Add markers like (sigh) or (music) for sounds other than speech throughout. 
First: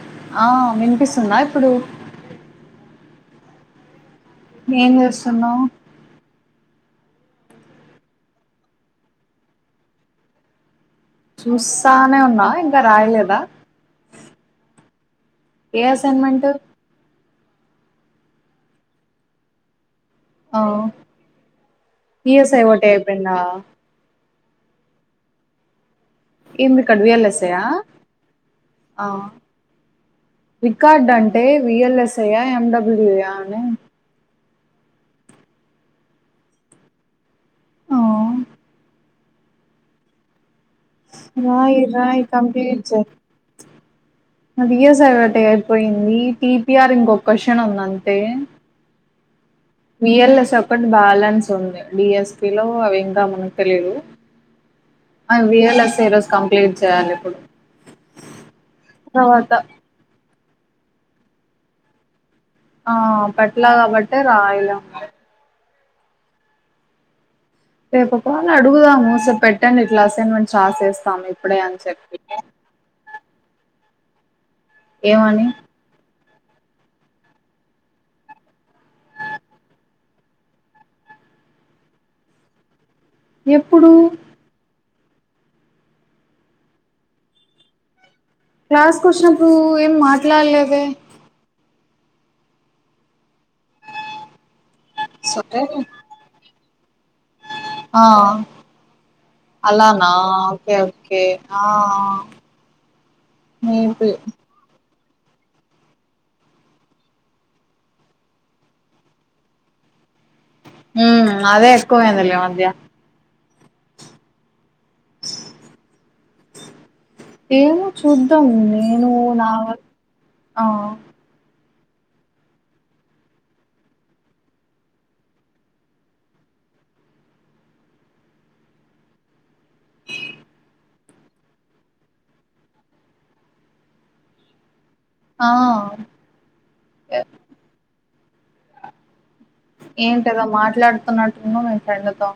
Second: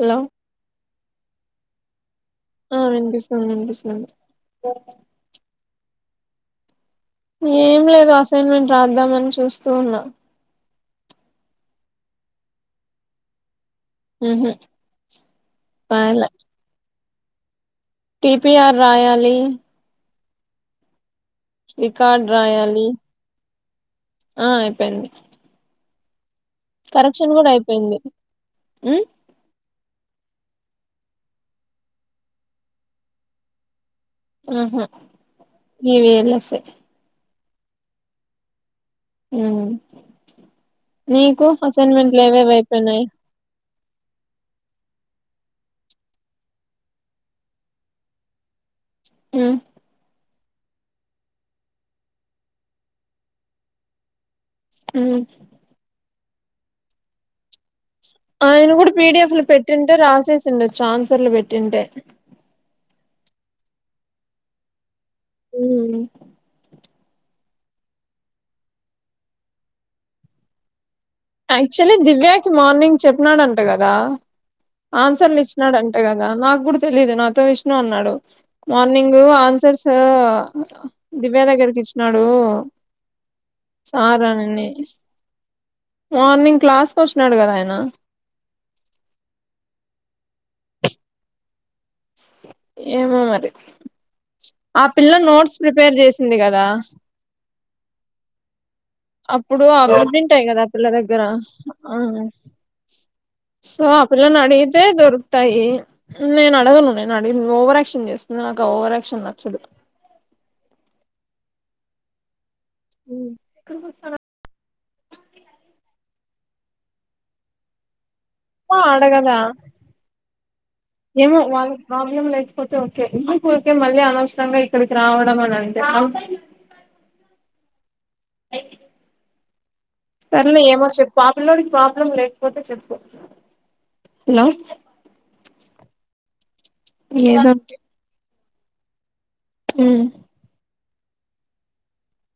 Hello ఆ వినిపిస్తుందా ప్పుడు ఆహ్ వినిపిస్తుంది వినిపిస్తుంది ఏం చేస్తున్నావు ఏం లేదు అసైన్మెంట్ రాద్దామని చూస్తూ ఉన్నా చూస్తానే ఉన్నా ఇంకా రాయలేదా హుహ్ ఏ అసైన్మెంట్ టిపిఆర్ రాయాలి ఆ రికార్డ్ రాయాలి పిఎస్ఐఓటి అయిపోందా ఆ అయిపోయింది ఏమి రికార్డు కరెక్షన్ విఎల్ఎస్ఐ కూడా యా అయిపోయింది ఉమ్ ఆహ్ రికార్డ్ అంటే విఎల్ఎస్ఐయా ఎమ్ డబ్ల్యూయా అని ఆహా ఇవిఎల్ఎస్ఐ ఆ ఆహ్ నీకు రాయి అసైన్మెంట్లు రాయి ఏవేవి కంప్లీట్ అయిపోయినాయి చెయ్ నాది ఇయస్ఐఓటీ అయిపోయింది టీపిఆర్ ఇంకొ క్వశ్చన్ ఉంది అంతే ఆ బిఎల్ఎస్ ఒకటి బ్యాలెన్స్ ఉంది బిఎస్పి లో అవి ఇంకా మనకు తెలిదు ఉమ్ ఆ విఎల్ఎస్ ఈరోజ్ కంప్లీట్ చేయాలి ఇప్పుడు ఆయన కూడా పీడిఎఫ్ లో తర్వాత పెట్టింటే రాసే ఛాన్సర్లు పెట్టింటే ఆ పెట్లా కాబట్టే రాయ్లా ఉమ్ రేపు పోని అడుగుదాము సో పెట్టాను ఇట్ల అసైన్మెంట్ రాసేస్ యాక్చువలీ దివ్యాకి మార్నింగ్ చెప్పినాడంట కదా రా ఆన్సర్లు ఏమని ఇచ్చినాడు అంటగా ఆ నాకు కూడా తెలిదు నాతో విష్ణు అన్నాడు మార్నింగ్ ఆన్సర్స్ దివ్యా దగ్గరికి ఇచ్చినాడు ఎప్పుడు సార్ అనిని మార్నింగ్ క్లాస్కి వచ్చినాడు కదా ఆయన క్లాస్కి వచ్చినప్పుడు ఏం మాట్లాల్లేదే ఏమో మరి ఆ పిల్ల నోట్స్ సరే ప్రిపేర్ చేసింది కదా ఆ అప్పుడు అలానా అవున్నింటాయ్ కదా ఆ ఓకే పిల్ల ఓకే దగ్గర ఆ సో ఆ మేబి పిల్లని అడిగితే దొరు తాయి నేను అడగను నేను అడిగి ఓవరాక్షన్ చేస్తుంది నాకు ఆ ఓవరాక్షన్ నచ్చదు హ్మ్ అదే ఎక్కువైందిలే ఈ మధ్య హ్మ్ ఎక్కడికి వొస్తారా ఏమో చూ తూద్దాం నేను అడగదా నా ఆ ఏమో వాళ్ళ ప్రాబ్లం లేకపోతే ఓకే ఎందుకు ఊరికే మళ్ళీ అనవసరంగా ఇక్కడికి రావడం అని అంతే సర్లే ఏమో చెప్పు ఆ పిల్లోడికి ప్రాబ్లం లేకపోతే చెప్పు ఆ ఏదో ఉమ్ ఏంటదా మాట్లాడ్ తున్నట్టున్నావ్ మీ ఫ్రెండ్తో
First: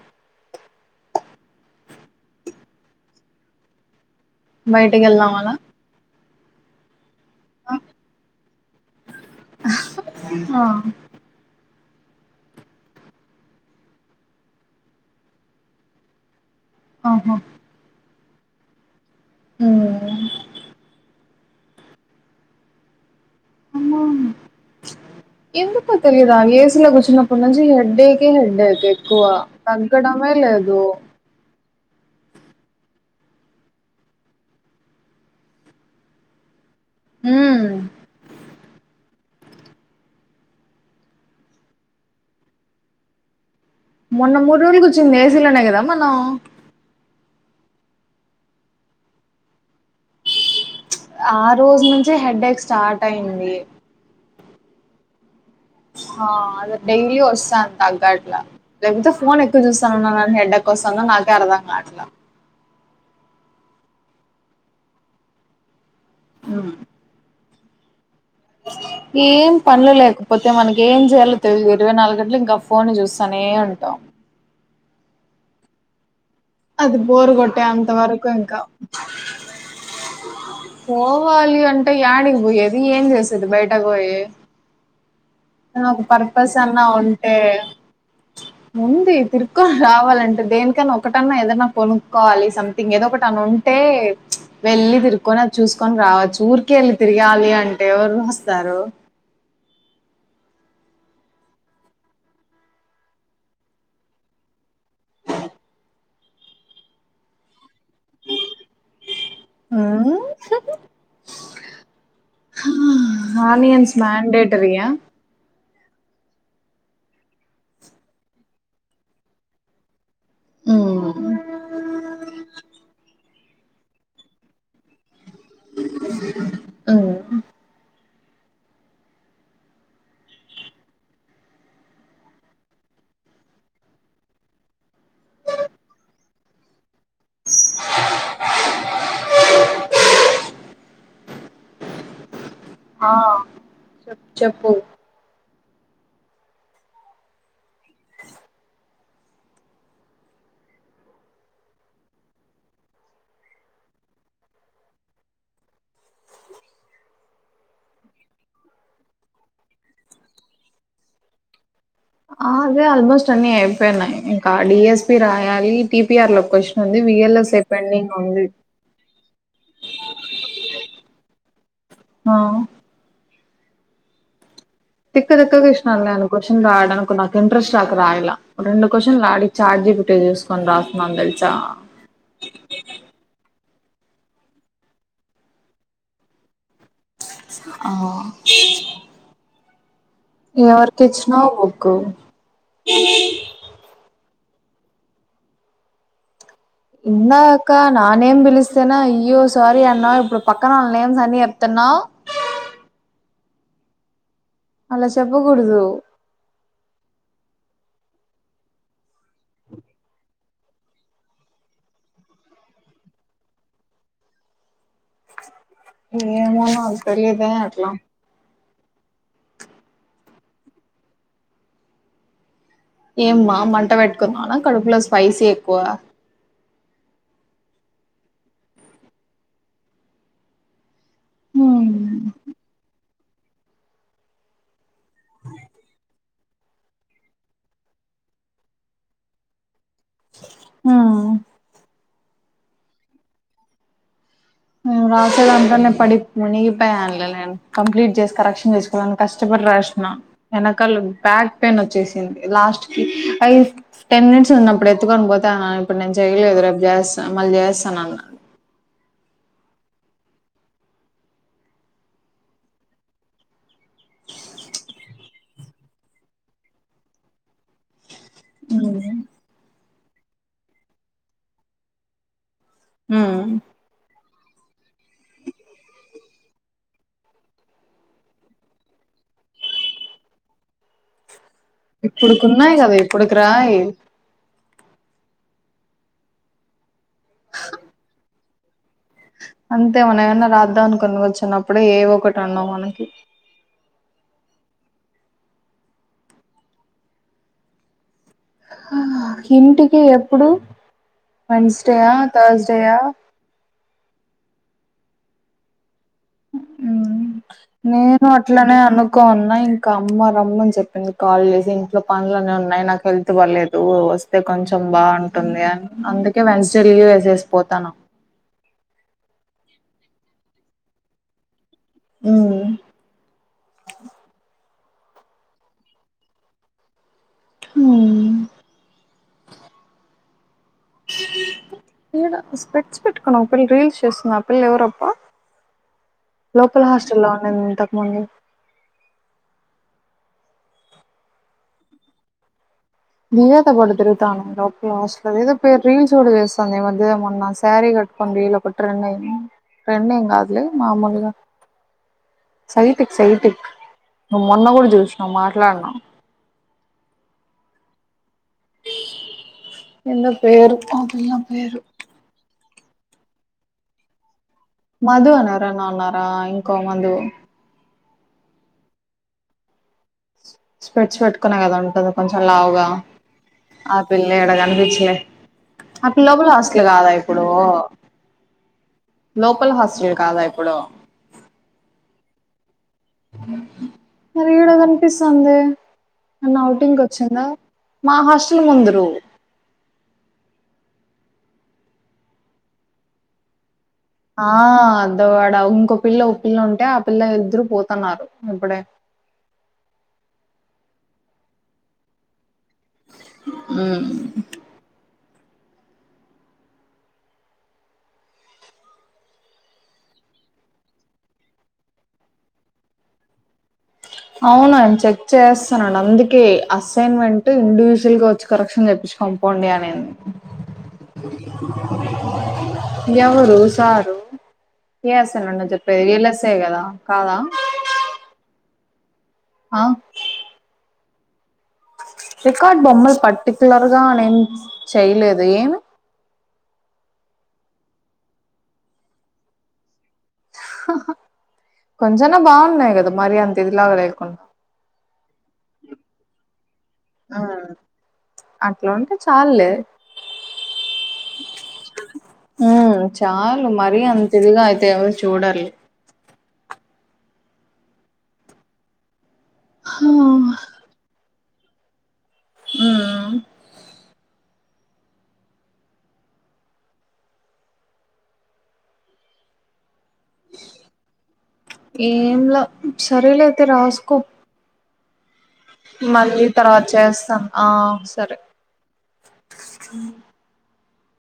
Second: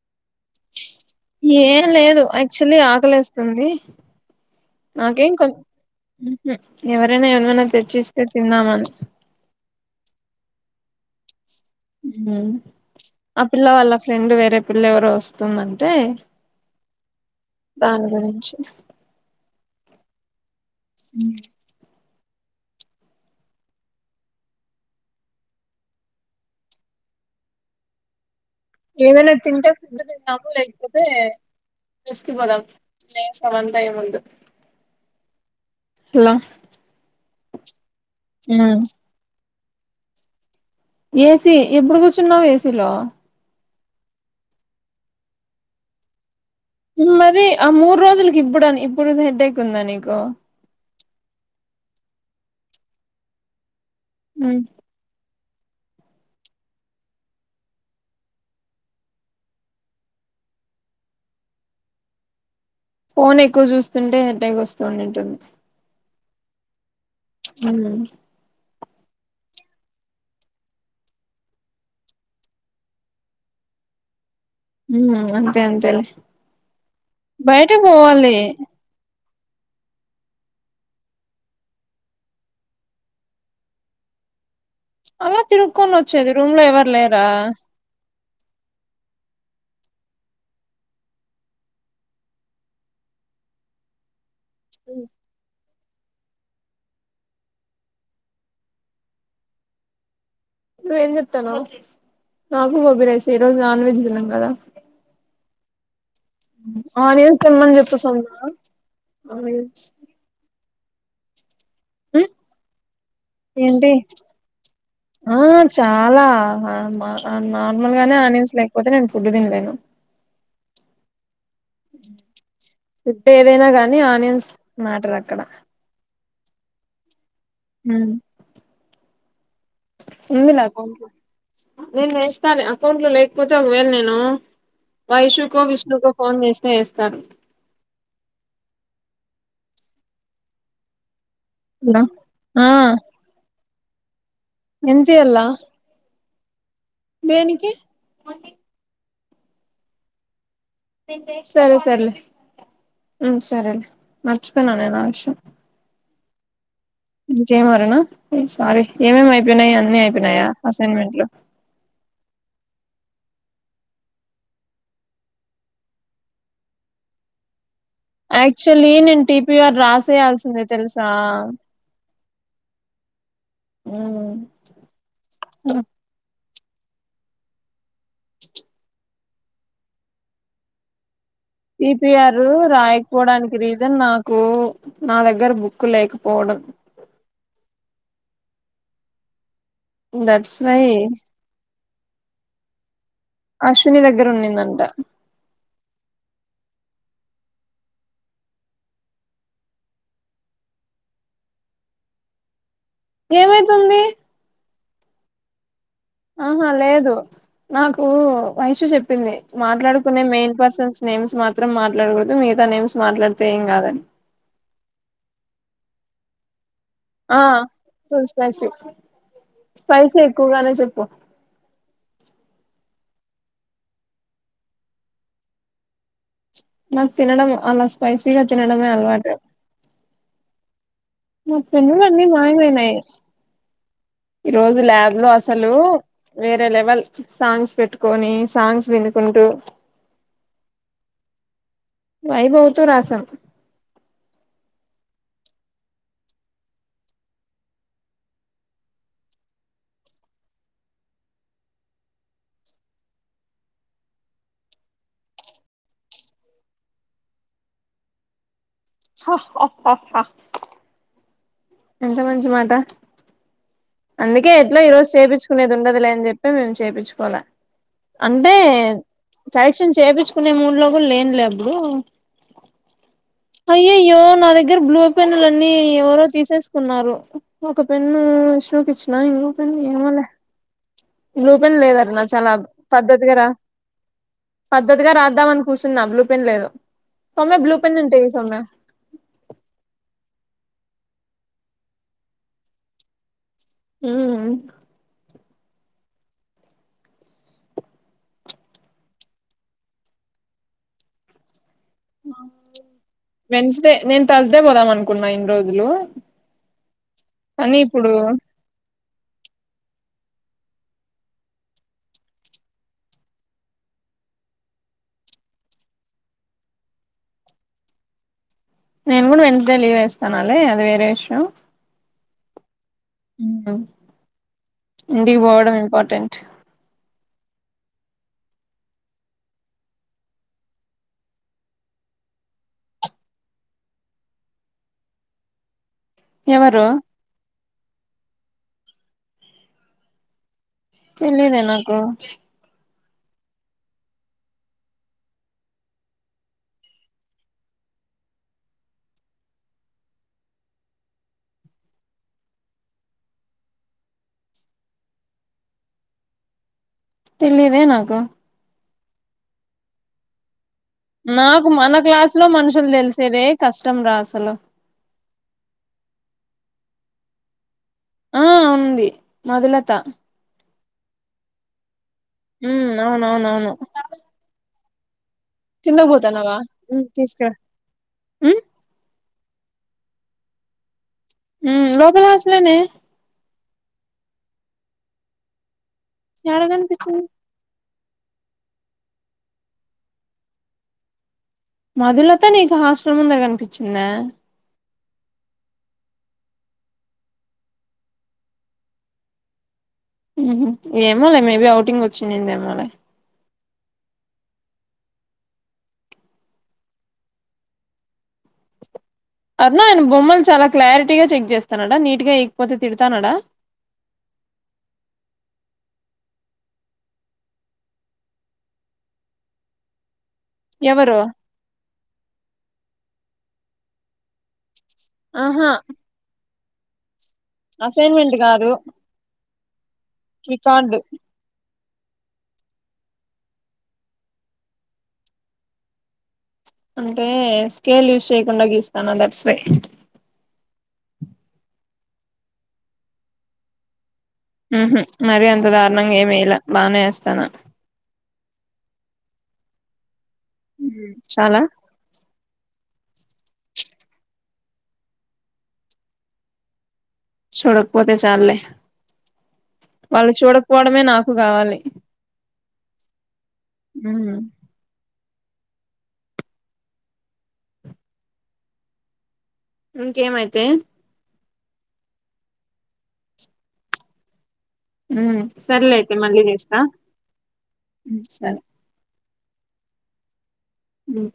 ఏం లేదు యాక్చువల్లీ ఆకలేస్తుంది బయటకి వెళ్దామలా హ్మ్ హు ఎవ రైనా ఏమైనా తెచ్చిస్తే తిందామని ఆ హ్మ్ ఆ పిల్ల వాళ్ళ ఫ్రెండ్ వేరే పిల్ల ఎవరో వస్తుందంటే ఆహా దాన్ గురించి (unintelligible) హ్మ్ హు మ్ ఎందుకో తెలియదా ఏసి లో కూచన పున్నంచి హెడేకే హెడ్ ఏదైనా తింటే ఫుడ్ తిందాము లేదు లేకపోతే రెస్కి పోదాం లేసం అంత ఈ ముందు హలో హ్మ్ ఉమ్ ఏసీ ఎప్పుడు కూర్చున్నావ్ ఏసీలో మొన్న మూడు రోజులు కూచ్చింది ఏసీలోనే కదా మనం మరి ఆ మూడు రోజులకి ఇప్పుడు ఇప్పుడు హెడ్ైక్ ఉందా నీకు ఆ రోజు నుంచే హెడేక్ స్టార్ట్ అయింది మ్మ్ ఆ అదే డైలీ వస్తాన్ తగ్గట్లా లేకపోతే ఫోన్ ఎక్కువ చూస్తానున్నానుని హెడ్డక్ వస్తుందో నాకే అర్ధం గాట్లా ఫోన్ ఎక్కువ చూస్తుంటే హెడేక్ వస్తూ ఉండి ఉంటుంది ఆ హుమ్ ఏం పనులు లేకపోతే మనకి ఏం చేయాలో తెలిదు ఇరవై నాలుగు గంటలు ఇంకా ఫోన్ చూస్తానే ఉంటాం మ్ అంతే అంతేలే అది బోరు కొట్టే బయటకు అంత వరకు పోవాలి ఇంకా పోవాలి అంటే యాడికి పోయ్యెది ఏం జేసేది బయట పోయి అలా ఆనా తిరుక్కొని ఒక వచ్చేది రూమ్ పర్పస్ లో అన్నా ఎవరు లేరా ఉంటే ఉంది తిరు క్ రావాలంటే దేనికైనా ఒక ట్ తన్నా ఏదన్నా కొనుక్కోవాలి సంథింగ్ ఏదో ఒకటి అని ఉంటే వెళ్లి తిరుక్కోని త్ చూసుకొని రావచ్చు ఊరికెళ్ళి తిరగాలి అంటే ఎవరు వస్తారు నువ్వేం చెప్తునవ్ నాకు గోబీ రైస్ ఈ రోజు నాన్ వెజ్ తిన్నమ్ గదా ఆనియన్స్ త్యమ్మన్ చెప్ కుసోన్న ఆ రీల్స్ ఆ ఏంటి ఆనియన్స్ మ్యాన్ డేటరియా ఆ చాలా ఆ మ నార్మల్ గానే ఆనియన్స్ లేకపోతే నేను ఫుడ్ తినలేను మ్ ఫుడ్ ఏదైనా గానీ ఆనియన్స్ మ్యాటర్ అక్కడ ఆ మ్ ఉంది నా అకౌంట్ నేను వేస్తానులే అకౌంట్ లో లేకపోతే ఒకవేళ నేను వైషుకో విష్ణుకో ఫోన్ చేసినా ఏస్తారు లో ఆ చెప్ చెప్పు ఎంతి ఎల్లా దేనికి అన్ని సరే సరేలే మ్ సరేలే మర్చిపోయిన నేను ఆ విషయం ఇంకేం ఆరునా సారీ ఏమేమి అయిపోయినాయి అన్నీ అయిపోయినాయా అసైన్మెంట్లు ఆ అదే ఆల్మోస్ట్ అన్ని అయిపోయిన్నాయి ఇంకా డిఎస్పి రాయాలి టిపిఆర్ లో క్వశ్చన్ ఉంది విఎల్ఎస్ ప్ యాక్చువల్లీ నేను టీపిఆర్ రాసేయాల్సిందే తెలుసా ఆ హ్మ్ తిక్క తిక్కగ ఇస్తాను నేను క్వశ్చన్ రాయాలనుకున్నక ఇంట్రెస్ట్ నాకు రాయలా రెండు క్వశ్చన్స్ లాడి చాట్ జిపిటి చూసుకొని రాస్తున్నాను తెల్ టిపిఆర్ రు రాయకపోవడానికి రీజన్ నాకు నా దగ్గర బుక్ లేకపోవడం ఆ దట్స్ వై ఎవరికిచ్చిన్నావు కు అశ్విని దగ్గర ఉండింది నంద ఇందా అక్క నా నేమ్ పిలిస్తేనా అయ్యో సారీ అన్నా ఇప్పుడు పక్కన వాళ్ళ నేమ్స్ అన్ని చెప్తున్నావు ఏమైతుంది అలా చెప్పకూడదు ఆహా లేదు నాకు వైషు చెప్పింది మాట్లాడుకునే మెయిన్ పర్సన్స్ నేమ్స్ మాత్రం మాట్లాడకూడదు మిగతా నేమ్స్ మాట్లాడితే ఏం కాదని ఏమోనో ఆ తెలుసు తెలుసు పైసా ఎక్కువగానే చెప్పు ఏమ్మా మంట పెట్టుకున్నానా కడుపులో స్పైసీ ఎక్కువ నాకు తినడం అలా స్పపైసీగా తినడమే అలవాటు నా పెన్నులన్నీ మాయమైనాయి ఈ రోజు ల్యాబ్ లో అసలు వేరే లెవెల్ సాంగ్స్ పెట్టుకొని సాంగ్స్ వినుకుంటూ ఆ వైభవ్ తో రాసాం నేను రాసేదాంట్లోనేే పడి ముగిపోయానులే నేను కంప్లీట్ చేసి కరెక్షన్ చేసుకోవాలని కష్టపడి రాసిన వెనకాల బ్యాక్ పెయిన్ వచ్చేసింది లాస్ట్ కి ఫైవ్ టెన్ మినిట్స్ ఉన్నప్పుడు ఎత్తుకొని పోతే ఆమె ఇప్పుడు నేను చేయలేదు రేపు చేస్తాను మళ్ళీ చేస్తాను అన్నాను. హా హా హా హా ఎంత మంచి మాట అందుకే ఎట్లో ఈ రోజు చేపీంచుకునేది ఉండదులే అని చెప్పి మేము చేపించుకోలే అంటే కరెక్షన్ చేపిచ్చు కొన్ని మూడు లోజులు లేనులే అప్పుడు మ్మ్ అయ్యయో నా దగ్గర బ్లూ పెన్ను లన్నీ ఎవరో తీసేసుకున్నారు ఒక పెన్ను చూపించనా ఇంకో పెన్ను ఏమోలే బ్లూ పెన్ లేదటనా చాలా ఇప్పుడుకున్నాయి కదా పద్ధతిగా ఇప్పుడుకి రా రాయి పద్ధతిగా రాద్దామని కూర్చున్న బ్లూ పెన్ లేదు సౌమ్య బ్లూ పెన్ ఉంటే ఈ సౌమ్య అంతే మనం ఏమన్నా రాద్దాం అనుకోని వచ్చినప్పుడే ఏవొ ఒకటి ఉండవు మనకి ఉమ్ హా ఇంటికి ఎప్పుడు మనిషి టుడే ఆ త్ర్సడై ఆ త్ర్సడై పోదాం అనుకున్నా ఇన్ని రోజులు కానీ ఇప్పుడు నేను అట్లానే అనుకోన్నా ఇంకా అమ్మ రమ్మని చెప్పింది కాల్ చేసి ఇంట్లో పనులన్ని ఉన్నాయి నాకు హెల్త్ బాలేదు వస్తే కొంచెం బాగుంటుంది అని అందుకే వెన్సడే లీవ్ వేసేసి పోతాను నేను కూడా వెన్సడే లీవ్ వేస్తానాలే అది వేరే విషయం అమ్ ఇంటికి పోవటం ఇంపార్టెంట్ హామ్ ఈడ స్పెక్ట్స్ పెట్టుకున్నా ఒక పిల్ల రీల్స్ చేస్తుంది పిల్ల ఎవరప్పా ఎవరు లోపల్ హాస్టల్లో ఉండేది ఇంతకుముందు తెలిదేనాకు దివ్య తో పాటు తిరుగుతాను లో కాస్లు ఏదో పేరు రీల్స్ కూడా చేస్తుంది ఈ మధ్య మొన్న శారీ కట్టుకొని రీల్ ఒకటి ట్రెండ్ అయి ట్రెండ్ ఏమ్ కాదులే మామూలుగా సైట్ సైట్ నువ్వు మొన్న కూడా చూసినావు మాట్లాడినా తెలిదే నాకు ఎందో పేరు ఆ పిల్ల నాకు పేరు మన క్లాస్ లో మన షలు తెలిసేరే కష్టం రా అసలు మధు అని ఎవరైనా ఉన్నారా ఇంకో మధు ఆ ఉంది మధులత స్పెక్ట్స్ పెట్టుకునే కదా ఉంటుంది కొంచెం లావుగా ఉమ్ అవునవునవును ఆ పిల్ల ఎడగానిపించ యస్ కిందకు అ పిల్ల కూడా పోతాన్నావా హాస్టల్ ఉమ్ కాదా ఇప్పుడు తీసుకురా ఉమ్ లోపల్ హాస్టల్ కాదా ఇప్పుడు ఉమ్ లోపల హాస్టల్ ఎ నే మరి ఇడా కనిపిస్తోంది అమన్న యాడ ఔటింగ్కి కనిపించింది వచ్చిందా మా హాస్టల్ ముందు రు మధులతో నీకు హాస్టల్ ముంద కనిపించి ఆ పెద్దవాడ ఇంకో పిల్ల ఒ పిల్ల ఉంటే ఆ పిల్ల ఇద్దరు పోతాన్నారు ఇప్పుడే ఏమలే మేబీ ఔటింగ్ వచ్చింది ఎమోలే ఆమ్ అరుణ ఆయన బొమ్మలు చాలా క్లారిటీగా చెక్ చేస్తాన్నాడా నీట్గా ఎకపోతే తిడతానడా అవును ఆయన చెక్ చేస్తానాడు అందుకే అసైన్మెంట్ ఇండివిజువల్ గా వచ్చి కరెక్షన్ చెప్పించి కొని పొండి అనేంది ఎవరు ఎవరు సారు ఏ అస నన్ను ఆహా చెప్పే ఎలస్ తే కదా కాదా అసైన్మెంట్ కాదు ఆ రికార్డు రికార్డ్ బొమ్మలు పర్టికులర్ గా నేను చెయలేదు ఏమి అంటే స్కేల్ యూస్ చేయకుండా గీస్తన్న దట్స్ వై కొంచెనా బాగున్నాయి కదా మరి అంత ఇదిలాగా లేకుండా ఉహు మరి అంత దారుణంగా ఏం వేయలా బానే వేస్తానా ఉమ్, అట్లా ఉంటే చాలులే చాలా ఉమ్ చాలు మరీ అంత ఇదిగా అయితే ఎవరు చూడరులే చూడకపోతే చాలులే వాళ్ళు ఉమ్ చూడకపోవడమే నాకు ప్పు కావాలి ఆ ఉహు ఇంకేమయితే ఏంలా సరేలే ఐతే రాసుకో ఉ మళ్ళీ తర్వాత చేస్తా ఆ సరే హ ఉ